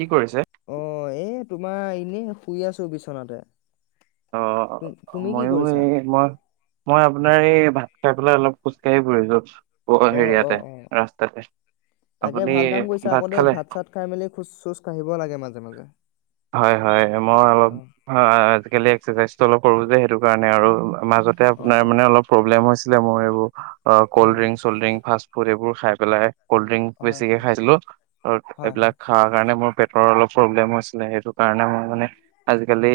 কি কৰিছে? অ এই তোমাৰ এনেই শুই আছো বিচনাতে অ তুম তুমি কি ময়ো কৰিছা এই মই মই আপোনাৰ এই [unintelligible] খাই পেলাই অলপোজকাঢ়ি পৰি য'ত অ অ হেৰিয়াতে অ ৰাস্তাতে তাকে আপুনি ভাল কাম কৰিছা ভাত আকৌ দেই খালে চাত খাই মেলি খোজ চোজ কাঢ়িব লাগে মাজে মাজে হয় হয় মই অলপ অ আজিকালি এক্সাৰচাইজটো অলপ কৰো যে সেইটো কাৰণে মাজতে অ আপোনাৰ অ মানে অলপ প্ৰব্লেম হৈছে ছিলে মই এইবোৰ অ, হয় হয় কল্ড্ৰিংছ -চল্ড্ৰিং ফাষ্টফুড এইবোৰ খাই পেলাই কল্ড ড্ৰিংক হয় বেছিকে হয় খাইছিলো। হয় হয় এইবিলাক খা কাৰণে মোৰ পেট অ অলপ প্ৰব্লেম হৈছ। নে সেইটো কাৰণে মই মানে আজিকালি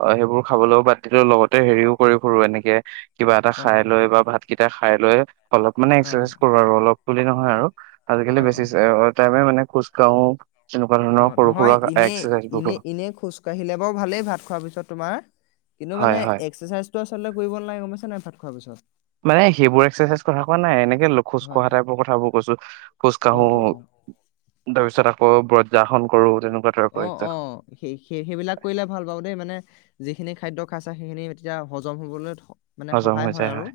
অ সেইবোৰ খাবলৈও বাদ তি লগতে হেৰিও কৰি ফুৰো এনেকে কিবা এটা অ খাই লৈ বা ভাত কেইটা খাই লৈ অলপ মানে হয় একচাৰচাইজ হয় কৰোঁ আৰু অলপ। তুলি নহয় আৰু আজিকালি অ বেছি অ [unintelligible] মানে খোজ কাঢ়ো। তেনেকুৱা ধৰণৰ সৰু-সুৰা এক এনে এনেই খোজ কাঢ়িলে বাৰু ভালেই ভাত খোৱাৰ পিছত তোমাৰ। কিন্তু হয় মানে হয় এক্সাৰচাইজ ত আচলতে কৰিব নালাগে। গম পাইছা নে নাই ভাত খোৱাৰ পিছত। মানে সেইবোৰ এক্সাৰচাইজ কথা কোৱা নাই। এনেকে খোজ হয় কঢ়া হয় টাইপৰ কথাবোৰ কৈছো। খোজ কা অ অ অ তাৰ পিছত আকৌ ব্ৰজাসন কৰো। তেনেকুৱা টাইপৰ অ, অ। এক্সাৰচাইজ সেই-সেই সেইবিলাক কৰিলে ভাল পাওঁ দেই মানে যিখিনি খাদ্য খাইছা সেইখিনি তেতিয়া হজম হ'বলৈ মানে হজম সহায় হৈ হয় যায় আৰু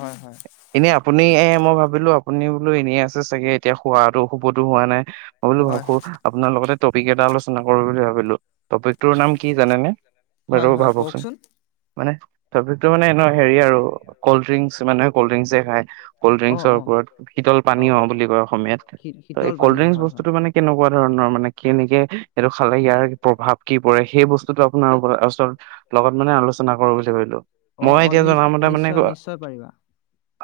হয়, হয়। এনে আপুনি এ মই ভাবিলো আপুনি বোলো এনেই আছে চাগে এতিয়া শোৱাতো শুবতো হোৱা নাই। মই বোলো হয় ভাবো হয় আপোনাৰ লগতে ত কেইটা আলোচনা কৰো বুলি ভাবিলো। টপিকটোৰ নাম কি জানেনে? হয় বাইদেউ হয় ভাবকচোন। কওকচোন মানে টপিকটো মানে এনে হেৰি আৰু কল্ড ড্ৰিংকচ মানে কল্ড ড্ৰিংকচ এ খায়, কল্ড অ ড্ৰিংকছৰ অ ওপৰত শীতল পানী অ বুলি কয় অসমীয়াত। শী- শীতল পানীয় কল্ড্ৰিংছ হয় হয় বস্তুটো মানে কেনেকুৱা ধৰণৰ মানে কিনেকে এইটো খালে ইয়াৰ প্ৰভাৱ কি পৰে সেই বস্তুটো আপোনাৰ উপ ওচৰত লগত মানে আলোচনা ৰচনা কৰো বুলি ভাবিলোঁ। অ অ নি নিশ্চয় নিশ্চয় পাৰিবা।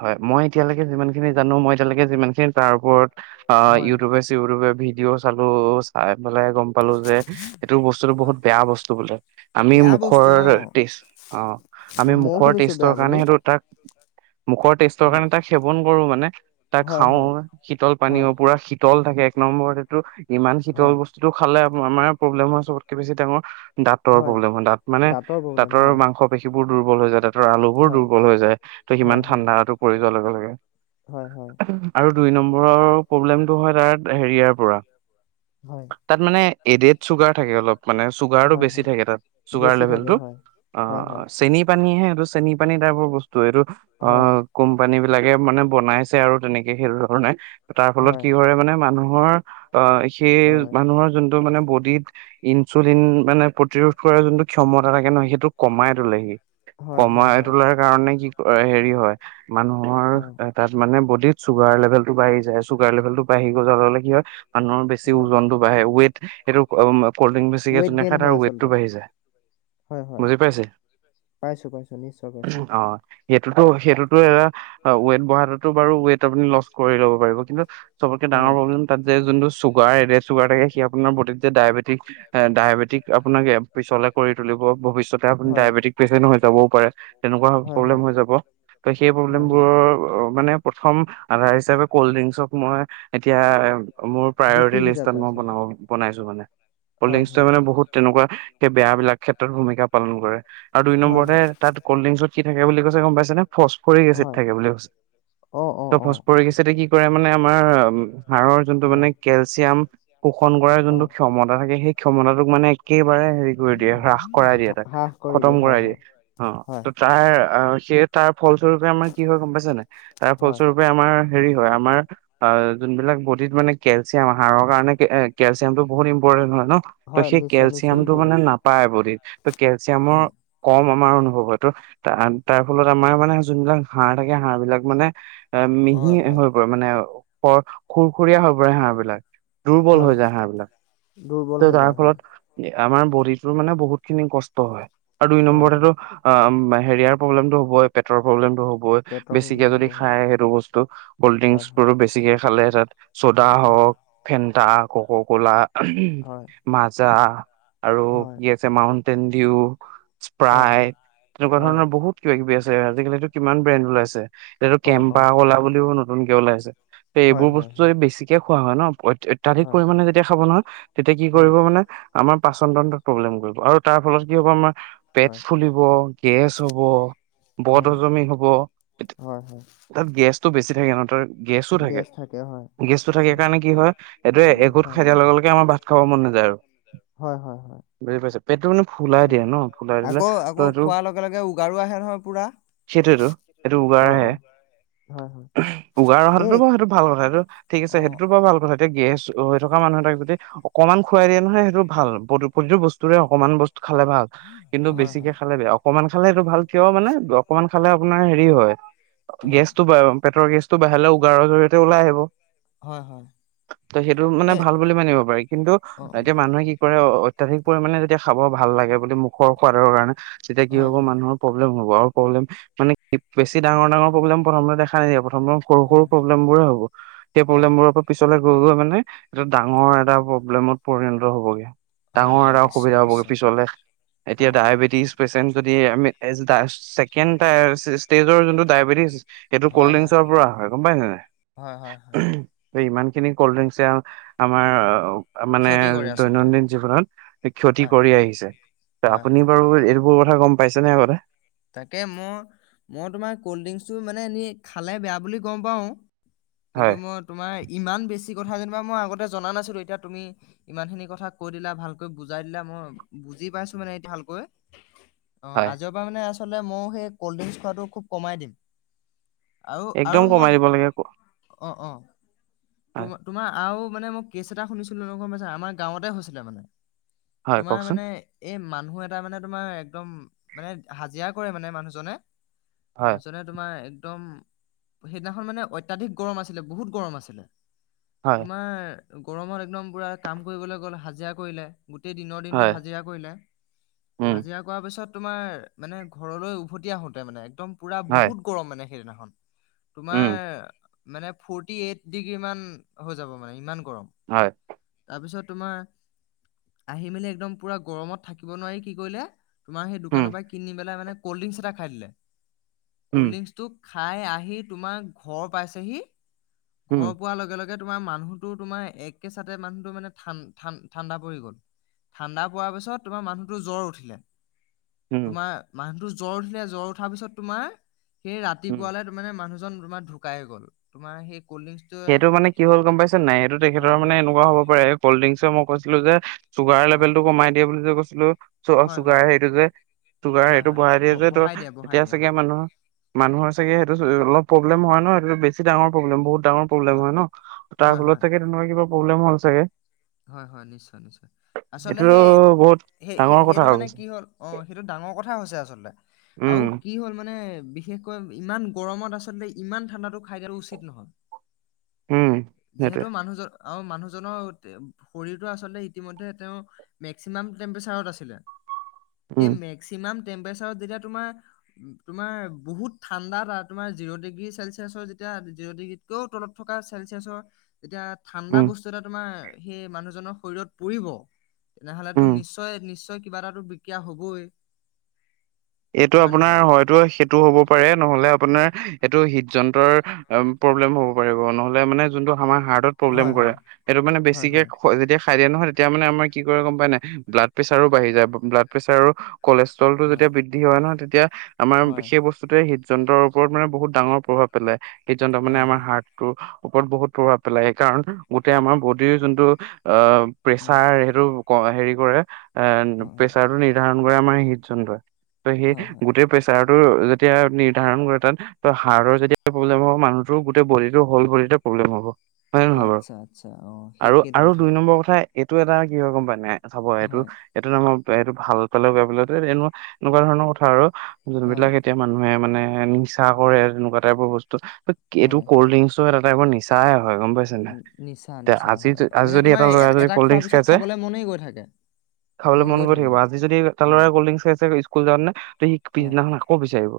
হয় মই এতিয়ালৈকে যিমান খিনি জানো মই এতিয়ালৈকে যিমানখিনি তাৰ ওপৰত অ হয় ইউৰোপেছে ইউৰোপে ভ। ভিঅ' চালো চাই বলে গম পালো যে এইেইটো বস্তুটো হয় বহুত বেয়া বস্তু বোলে, আমি বেয়া বস্তু মুখৰ অ টেষ্ট অ আমি ময়ও মুখৰ শুনিছো টেষ্টৰ বেয়া কাৰণে বুলি সেইটো তাক মুখৰ টেষ্টৰ হয় কাৰণে তাক সেৱন কৰো মানে তাক হয় খাও হয় শীতল পানী হয় পুৰা শীতল থাকে এক নম্বৰতটো। ইমান শীতল হয় বস্তুতটো খালে আমাৰ প্ৰব্লেম হয় চবতকে বেছি ডাঙৰ দাঁতৰ প্ৰব্লেম হয় দাঁত মানে প্ৰব্লেম দাঁতৰ হয়। মাংস পেশী বু দুৰ্বল হৈ যাতে। তৰ আলু বোৰ হয়, দুৰ্বল হৈ যায়। ত সমান হয়, হয়। ঠাণ্ডাতো পৰি য লগে লগে হয় হয়। আৰু দুই নম্বৰৰ প্ৰব্লেমটো হয় তাৰ হেৰিয়াৰ পৰা হয়। তাত মানে এডেড চুগাৰ থাকে অলপ। মানে চুগাৰটো হয়, বেছি হয়, থাকে তাত চুগাৰ বেছি লেভেল থাকে টো হয়, অ হয়, হয়। চেনী পানীহে এইটো চেনি পানী টাইপৰ বস্তু এইটো। অ হয়, কোম্পানী লাকে মানে বনাইছে আৰু তেনেকে সেই ধৰণে তাৰ ফলত হয়। কি কৰে মানে মানুহ হৰ বা সেই হয়। মানুহৰ যোনটো মানে বডিত ইনচুলিন মানে প্ৰতিৰোধ কৰ যোনটো ক্ষমতা থাকে নহয় সেইটো কমাই তোলে হী। হয় হয় কমাই হয়। তোলাৰ কাৰণে কি অ হেৰি হয়। মানুহৰ অ'। এ তাত মানে য চুগাৰ লেভেলটো বাঢ়ি যায় চুগাৰ লেভেল টো বাঢ়ি গ যা'লে কি হয় মানুহৰ বেছি হয়। ওজনতটো বা়ে ওৱেট সেইটো কল্ড ড্ৰিংক বেছিকে ৱেইট তেনে গেইন খাই তাৰ হয় ৱেইটটো আচলতে, বাঢ়ি যায়, হয় হয় বুজি পাইছে? পাইছো পাইছো নিশ্চয় পাইছো অ। সেইটোতো - সেইটোতো এটা ৱেইট ব়াততো বাৰু ৱেইট আপুনি লচ কৰি ল'ব পাৰিব কিন্তু। চবকে ডাঙৰ হয়। প্ৰবলেম তাত। যে যোনটো চুগাৰডেড চুগাৰ থাকে সি আপোনাৰ বিতত যে ডায়েটি। ডায়বেটিক আপোনাক পিছলে কৰি তুলিব ভৱিষ্যতে আপুনি ডায়বেটিক পেচেন্ট হৈ যাবও পাৰে তেনেকুৱা প্ৰব্লেম হৈ যাব। ত সেই প্ৰব্লেম প্ৰব্লেমবোৰৰ। মানে প্ৰথম আধাৰ হিচাপে কল্ড ড্ৰিংকচক মই এতিয়া মোৰ দোষী প্ৰায়ৰিটি লিষ্টত হিচাপে মই ব আচলতে বনাইছো মানে কল্ড হয় ডিংকে হয় মানে বহুত তেনেকুৱা। বেয়া বিলাক ক্ষেত্ৰত ভূমিকা পালন কৰে। আৰু দুই হয় হয় নম্বৰতে তাত কল্ড ড্ৰিংকছত। কি থাকে বুলি কৈছে। গম পাইচে নে? ফচফৰিক এচিড হয় থাকে বুলি কৈছে অ অ ত' অ ফচফৰিক এচিডে কি কৰে। মানে আমাৰ হাৰ়ৰ যোনটো মানে হয় কেলচিয়াম শোষণ কৰাৰ যোনটো হয় ক্ষমতা থাকে সেই। ক্ষমতাতোক মানে একেই একেবাৰে হেৰি কৰি দিয়ে হ্ৰাস কৰাই দিয়ে হা- তাক, হ্ৰাস কৰি খতম হয় কৰাই দিয়ে হয় অহ', ত হয় তাৰ। সেয়ে তাৰ ফলস্বৰূপে আমাৰ কি হয় গম পাইছানে, তাৰ হয় ফলস্বৰূপে আমাৰ। হেৰি হয় আমাৰ অহ ', যোনবিলাক বডিত মানে কেলচিয়াম হাৰৰ কাৰণে কেলচিয়াম টো বহুত ইম্পৰ্টেন্ট হয়। ন' ত হয় সেই নিশ্চয় নিশ্চয় কেলচিয়াম টো মানে ইম্পৰ্টেণ্ট নাপায় বডিত। ত কেলচিয়ামৰ হয় কম অহ ', আমাৰ অনুভৱ হয়টো ত তাৰ ফলত আমাৰ মানে যোনবিলাক হা়হ থাকে হাহ বিলাক মানে এ মিহি হয় হয় হৈ পৰে মানে। প খুৰ-খুৰীয়া হবৰে হাঁহ বিলাক দুৰ্বল হয় হৈ যায় হাড়বিলাক দুৰ্বল ত হৈ তাৰ যায় হয় ফলত। আমাৰ বডিটোৰ মানে বহুত খিনি কষ্ট হয়। আৰু দুই হয় নম্বৰো হয়। অহ ', মাই হেৰিয়াৰ প্ৰব্লেমটো হ'ই পেটৰ প্ৰব্লেম হ'ব। পেটৰ ব বেছিকে প্ৰব্লেম হ'ব যদি হয়। খাই সেইটো বস্তু কল্ড হয় ড্ৰিংক হয়। বোৰো বেছিকে খালে তাত চ'দা হয় হয়। হওক ফেণ্টা। ক - ক কলা হয় মাজা। আৰু হয়। কি আছে মাউণ্ট। তেন্দও হয় স্প্ৰাই হয় তেনেকুৱা হয়। ধৰণৰ বহুত আজিকালিতো কিমান ব্ৰেণ্ড ওলাইছে। এতিয়া তো অ অ। কেম্পা কলা বুলিও নো নতুনকে আহিছে ত হয় এইবোৰ হয় বস্তু হয়। বেছিকে। খোৱা হয় ন'। অত্যাধিক হয় পৰিমানে যেতিয়া খাব নহয় তেতিয়া কি হয়। কৰিব মানে। আমাৰ পাচন তন্ত্ৰত প্ৰব্লেম কৰিব আৰু তাৰ ফলত কি হ'ব আমাৰ। পেট হয় ফুলিব গেছ হ'ব অ বদহজমি হব, হয় হয়। তাত গেছটো বেছি থাকে ন' তই গেছো থাকে, গেছ হয়। গেছটো থাকে সেইকাৰণে কি হয়, এইটোৱে এঘোট খাই দিয়াৰ লগে লগে আমাৰ ভাত খাব মন নাযায় আৰু আৰু। হয় হয় হয় বুজি পাইছোঁ। পেটটো মানে ফুলাই অ দিয়া ন ফুলাই দিলে আকৌ ত আকৌ এইটো খোৱাৰ লগে লগে উগাৰো আহে নহয় পুৰা। সেইটোৱেইটো, সেইটো অ উগাৰহে, অ হয় হয় উগাৰ অহাটো এই বাৰু সেইটো ভাল কথা সেইটো ঠিক আছে অ সেইটোতো বাৰু ভাল কথা। তে গেছ হৈ থকা মানুহ এ তাক যদি অকনমান খুৱাই দিয়ে নহয় সেইটো ভাল প্ৰতিটো বস্তুৰে অকনমান বস্তু খালে ভাল কিন্তু হয় বেছিকে হয়। খালে বেয়া অকমান। খালেতটো ভাল কিয় মানে অকমান খালে। আপোনাৰ হেৰি হয় হয়। অ গেছটো প পেটৰ গেছটো বাহিলে উগাৰৰিয়তে ওলাই আহিব। হয় হয় ত সেইটো মানে এই ভাল বুলি মানিব পাৰি কিন্তু অ এতিয়া মানুহে কি অত্যাধিক পৰিমানে যেতিয়া খাব ভাল লাগে বুলি মুখৰ সোৱাদৰ কাৰণে। তেতিয়া অ কি হয় হ'ব হয় মানুহক ম মানে বেছি ডাঙৰ ডাঙৰ প্ৰব্লেম প্ৰথমতে দেখা নাই আমাৰ সৰু সৰু হয় প্ৰব্লেমবোৰে হ'ব সেই হয় প্ৰব্লেমবোৰৰ পৰা পিছলৈ। গৈ গৈ মানে এটা ডাঙৰ এটা প্ৰব্লেমত পৰিণত হবগে। হয় ডাঙৰ হয় এটা নিশ্চয় অসুবিধা হ'বগে নিশ্চয় পিছলে অ এতিয়া অ ডায়েবেটিজ পেচেণ্ট। এই আমি ছেকেণ্ড ষ্টেজৰ যোনটো ডায়েবেটিছ এইটো কল্ড হয় হয় ড্ৰিংকচৰ পৰা হয় গম পায় ন হয় হয় হয় নাই ইমান খিনি কল্ড ড্ৰিংকছে আমাৰ। মানে ক্ষতি কৰে আচলতে দৈনন্দিন জীৱনত ক্ষতি হয় কৰি আহিছে ত হয় আপুনি হয়। বাৰু এই সবোৰ কথা গম পাইছে নে আগতে তাকে মই মই তোমাৰ কল্ড ড্ৰিংকচটো মানে এনে খালে বেয়া বুলি গম পাও কিন্তু হয়, মই তোমাৰ ইমান বেছি। কথা যেনিবা মই আগতে জনা নাছিলোঁ এতিয়া তুমি ইমান খিনি কথা কৈ দিলা, ভালকৈ বুজাই দিলা, মই বুজি পাইছোঁ মানে এতিয়া ভালকৈ। অ হয়। আজিৰ পৰা মানে আ আ মই সেই কল্ড্ৰিংক খোৱাটো খুব কমাই দিম আৰু একদম আৰু মই কমাই দিব লাগে। অ অ হয়, তোম তোমাৰ আৰু। মানে মই কেছ এটা শুনিছিলোঁ গম পাইছানে আমাৰ গাঁৱতে হৈছিলে মানে। হয় তোমাৰ কওকচোন। মানে এই মান মানুহ এটা মানে তোমাৰ একদম মানে হাজিৰা কৰে মানে মানুহজনে হয়, মানুহচনে তোমাৰ একদম সেইদিনাখন মানে অত্যাধিক গৰম আছিলে বহুত গৰম আছিলে হয়, তোমাৰ [inaudible] গোটেই দিনৰ দিনটো হয়, হাজিৰা কৰিলে উম, হাজিৰা কৰ পিছত তোমাৰ মানে ঘৰলৈ উভতি আহোতে মানে একদম পুৰা হয়, বহুত গৰম মানে সেইদিনাখন তোমাৰ উম, মানে ফটি এইিগ ইমান হৈ যাব মানে ইমান গৰম হয়, তাৰপিছত তোমাৰ আহি মেলি একদম পুৰা গৰমত থাকিব নোৱাৰি কি কৰিলে তোমাৰ সেই উম, দোকানৰ পৰা কিনি পেলাই মানে ক'ল্ড ড্ৰিংকসটা খাই দে উম, কললিমছ তোক খাই আহি তোমাৰ ঘৰ পাইছহি উম, ঘৰ পোৱাৰ লগে লগে ে তোমাৰ মানুহতো তোমাৰ একে চাথতে মানুহো মানে ঠাণ্ডা পৰি গল ঠাণ্ডা পোৱাৰ পিছত তোমাৰ মানুহটোো জ্বৰ উঠিলে উম, তোমাৰ মানুহটোো জ্বৰ উঠিলে জ্বৰ উঠাৰ পিছত তোমাৰ সেই উম। ৰাতিপুৱালে ত মানে মানুহজন তোমাৰ ঢুকাই গ'ল তোমাৰ সেই কল্ড ড্ৰিংকচটোৱে সেইটো মানে কি হ'ল গম পাইছে নাই সেইটো তেখেতৰ হয় মানে হয় এনেকুৱা হব পাৰে। কল্ড্ৰংকছে মই কৈছিলো যে চুগাৰ হয় লেভেলটো কমাই দিয়ে বুলি যে কৈছিলো চু হয় চুগাৰ হয় হেটো যে চুগাৰ হয় সেইটো হয় বঢ়াই দিয়ে যে ত বঢ়াই দিয়ে বঢ়াই তেতিয়া দিয়ে চাগে হয় মানুহৰ মানুহৰ চাগে সেইটো অলপ প্ৰব্লেম হয় ন সটো বেছি ডাঙৰ প্ৰবলেম বহুত ডাঙৰ লাগিব হয় ন তাৰ হয় হয় ফলত থাকে তেনেকুৱা কিবা। প্ৰব্লেম হ'ল চাগে হয় হয় নিশ্চয় নিশ্চয় আচলতে এইটো সেই বহুত সেই ডাঙৰ সেইটো কথা হৈ মানে গৈছে কি হ'ল অ সেইটো ডাঙৰ কথা হৈছে আচলতে আৰু উম কি হল মানে বিশেষকৈ ইমান গৰমত আচলতে ইমান ঠাণ্ডাতো খাই যাটো উচিত নহয়। উম সেইটোৱে যিহেতু মানুহজৰ আৰু মানুহজনৰ শৰীৰটো আচলতে ইতিমধ্যে তেওঁ মেক্সিমাম টেম্পৰেচাৰত আছিলে। সেই উম মেক্সিমাম টেম্পৰেচাৰত যেতিয়া তোমাৰ তোমাৰ বহুত ঠাণ্ডা, এটা তোমাৰ জিৰ' ডিগ্ৰী 'চেলচিয়াছৰ যেতিয়া জিৰ' ডিগ্ৰীতকেও তলত থকা চেলচিয়াছৰ- এতিয়া ঠাণ্ডা উম বস্তু এটা তোমাৰ সেই মানুহজনৰ শৰীৰত পৰিব তেনেহলেতো উম নিশ্চয় নিশ্চয় কিবা এটাতো বিকয়া হবই এইটো হয় আপোনাৰ নহয়? হয়তো সেইটো হ'ব পাৰে নহলে আপোনাৰ হেইতো হিত যন্ত্ৰৰ প্ৰব্লেম হ'ব পাৰিব নহলে আমাৰ প্ৰব্লেম হয় কৰে হয় সেইটো মানে হয় বেছিকে হয়। খ যেতিয়া খাই দিয়া নহয় তেতিয়া মানে আমাৰ কি কৰে গম পাই নাই ব্লাড প্ৰেছাৰো বাঢ়ি যায় ব্লাড প্ৰেছাৰো কলেত্ৰলটো হয় যেতিয়া হয় ন তেতিয়া- আমাৰ সেই বস্তুতে- যন্ত্ৰৰ ওপৰত মানে বহুত ডাঙৰ প্ৰভাৱ পেলাই- যন্ত্ৰ মানে হয় হয় আমাৰ হয়। হাৰ্টটো ওপৰত বহুত প্ৰভাৱ পেলাই সেই কাৰণ গোটেই আমাৰ বডিৰ যোনটো উম প্ৰেছাৰ সেইটো হেৰি কৰে এ উম উম পেছা টো নিধণ কৰে আমাৰ হৃদ যন্তই ত সেই হয় হয় গোটেই প্ৰেচাৰ যেতিয়া নিৰ্ধাৰণ কৰে তাত ত হাৰ্টৰ যেতিয়া প্ৰব্লেম হব মানুহো গোটেই বডটো হল বড প্ৰব্লেম হ'ব,। হয় নে নহয় বাৰু আচ্ছা আচ্ছা অ' সেই আৰু সেইটো আৰু কথা। দুই নম্বৰ কথা এইটো এটা কি গম পাইনে নাই। চাব এইটো হয় এইটো নামৰ ত'সেইটো ভাল পালে পালে বেয়া পালেও এনেও। এনেকুৱা ধৰণৰ কথা আৰু। হয় যোনবিলাক এতিয়া মানুহে মানে এ নিচা কৰে এ তেনেকুৱা টাইপৰ বস্তু। এইটো হয় কল্ড ড্ৰিংকছ। এইবোৰ নিচাই হয় গম পাইছে নাই। নি- নিচা নিচা আজি হয় আজি মানে যদি এটা তোমাৰ লৰা এট- যদি কলড্ৰিং খোৱাৰ পিছত খাইছে খাবলৈ মনেই গৈ থাকে খাবলৈ মন গৈ থাকিব আজি যদি এটা হয় ল'ৰাই কলড্ৰিং খাইছে। জানানে, ত' সি হয় পিছদিনাখন আকৌ বিচাৰিব।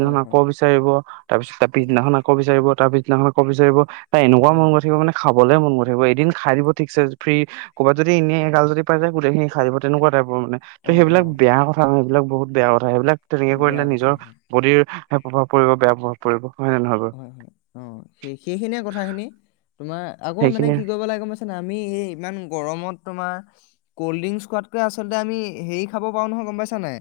হয় আকৌ হয় বিচাৰিব তাৰ পিছত তাৰ উম, পিছদিনাখন আকৌ বিচাৰিব। তাৰ পিছদিনাখন আকৌ বিচাৰিব। এনেকুৱা মন হয় গৈ থাকিব মানে খাবলৈ মন গৈ এদিন খাই দিব ঠিকছে ফ্ৰী ক'বাত যদি এনে এগাল যদি পাই যায় গোটেই খিনি খাই দিব তেনেকুৱা টাইপ। মানে অ অ ত'সেইবিলাক বেয়া কথা ন। এইবিলাক বহুত বেয়া কথা সেইবিলাক। তেনেকে কৰিলে বেয়া কথা নিজৰ হয় বডিৰ হে প্ৰভাৱ পৰিব বেয়া প্ৰভাৱ পৰিব। হয় নে নহয় বাৰু হয়, হয়। অ' সেই সেইখিনিয়ে কথাখিনি তোমাৰ আকৌ মানে সেইখিনি কি কৰিব লাগে গম পাইছা নাই আমি এই ইমান গৰমত। তোমাৰ কল্ড ড্ৰিংকছ খোৱাতকৈ আচলতে আমি হেৰি খাব পাৰো নহয় গম পাইছা নাই।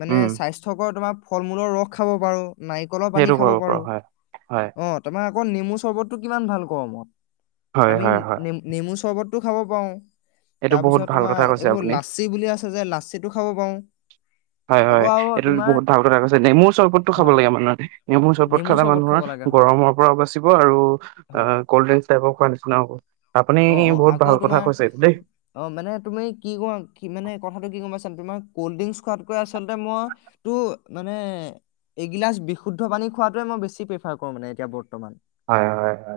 মানে উম স্বাস্থ্যকৰ তোমাৰ ফল মূলৰ ৰস খাব পাৰোঁ। নাৰিকলৰ পানী সেইটো খাব কৰিব পাৰো। হয় হয় অ', তোমাৰ? আকৌ নেমু চৰ্বতটো কিমান ভাল গৰমত। হয় আমি হয় হয় নে নেমু চৰ্বত। খাব পাৰো। এইটো তাৰ বহুত পিছত ভাল কথা তোমাৰ কৈছে এইবোৰ আপুনি লাচি বুলি আছে যে লাচিতো খাব পাৰো। হয়, আকৌ হয়। আৰু এইটো তোমাৰ বহুত ভাল কথা কৈছে দেই নেমুৰ চৰ্বতটো খাব হয় লাগে মানুহে। নেমুৰ চৰবত নেমু খালে চৰ্বত খাব মানুহৰ লাগে হয় গৰমৰ পৰাও বাচিব আৰু হয় কল্ড ড্ৰিং টাইপৰ [unintelligible] অ', অ', বহুত আকৌ ভাল কথা তোমাৰ, কৈছে এইটো দেই অ', মানে তুমি কি কোৱা, কি মানে কথাটো কি গম পাইছানে? মানে কল্ড ড্ৰিংক খোৱাতকে আচলতে মই তো, মানে এগিলাচ বিশুদ্ধ পানী খোৱাাতোৱে মই বেছি প্ৰিফাৰ কৰো মানে এতিয়া। বৰ্তমান হয়! হয়! হয়!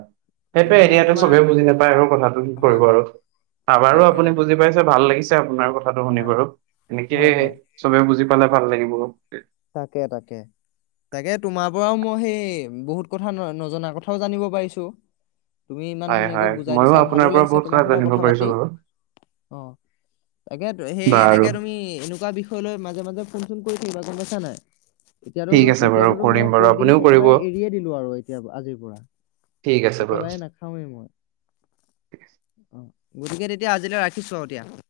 এ, সেইটোয়েই, মানে এতিয়াতো তোমাৰ চবে বুজি নাপায় আৰু কথাটো কি হয় কৰিব হয় আৰু, অ' বাৰু তাকে আপুনি তাকে বুজি পাইছে, ভাল লাগিছে। আপোনাৰ কথাটো শুনি হয় বাৰু। এনেকে হয় হয় চবে বুজি পালে ভাল লাগিব। [unintelligible] তাকে, তাকে, তাকে তোমাৰ পৰাও মই সেই বহুত কথা ন নজনা কথাও জানিব পাৰিছোঁ। তুমি ইমান হয় ধুনীয়াকৈ হয় বুজাই ময়ো দিছা, ভালো আপোনাৰ পৰা লাগিছে, বহুত তোমাৰ সতে জানিব কথা পাৰিছো পাতি। বাৰু অ'! তাকেইতো, সেই বাৰু এনেকে তুমি এনেকুৱা বিষয় লৈ মাজে মাজে [unintelligible] কৰি থাকিবা যলৈও ছা নাই? এতিয়াতো ত', ঠিক আছে বাৰু এতিয়াতো ত', মই কৰিম বাৰু কল্ড আপুনিও ড্ৰিংকচ কৰিব একেবাৰে এৰিয়ে দিলোঁ আৰু এতিয়াৰ, আজিৰ পৰা। ঠিক আছে বাৰু একেবাৰে নাখাওৱেই মই। গতিকে তেতিয়া আজিলৈ ৰাখিছোঁ আৰু এতিয়া।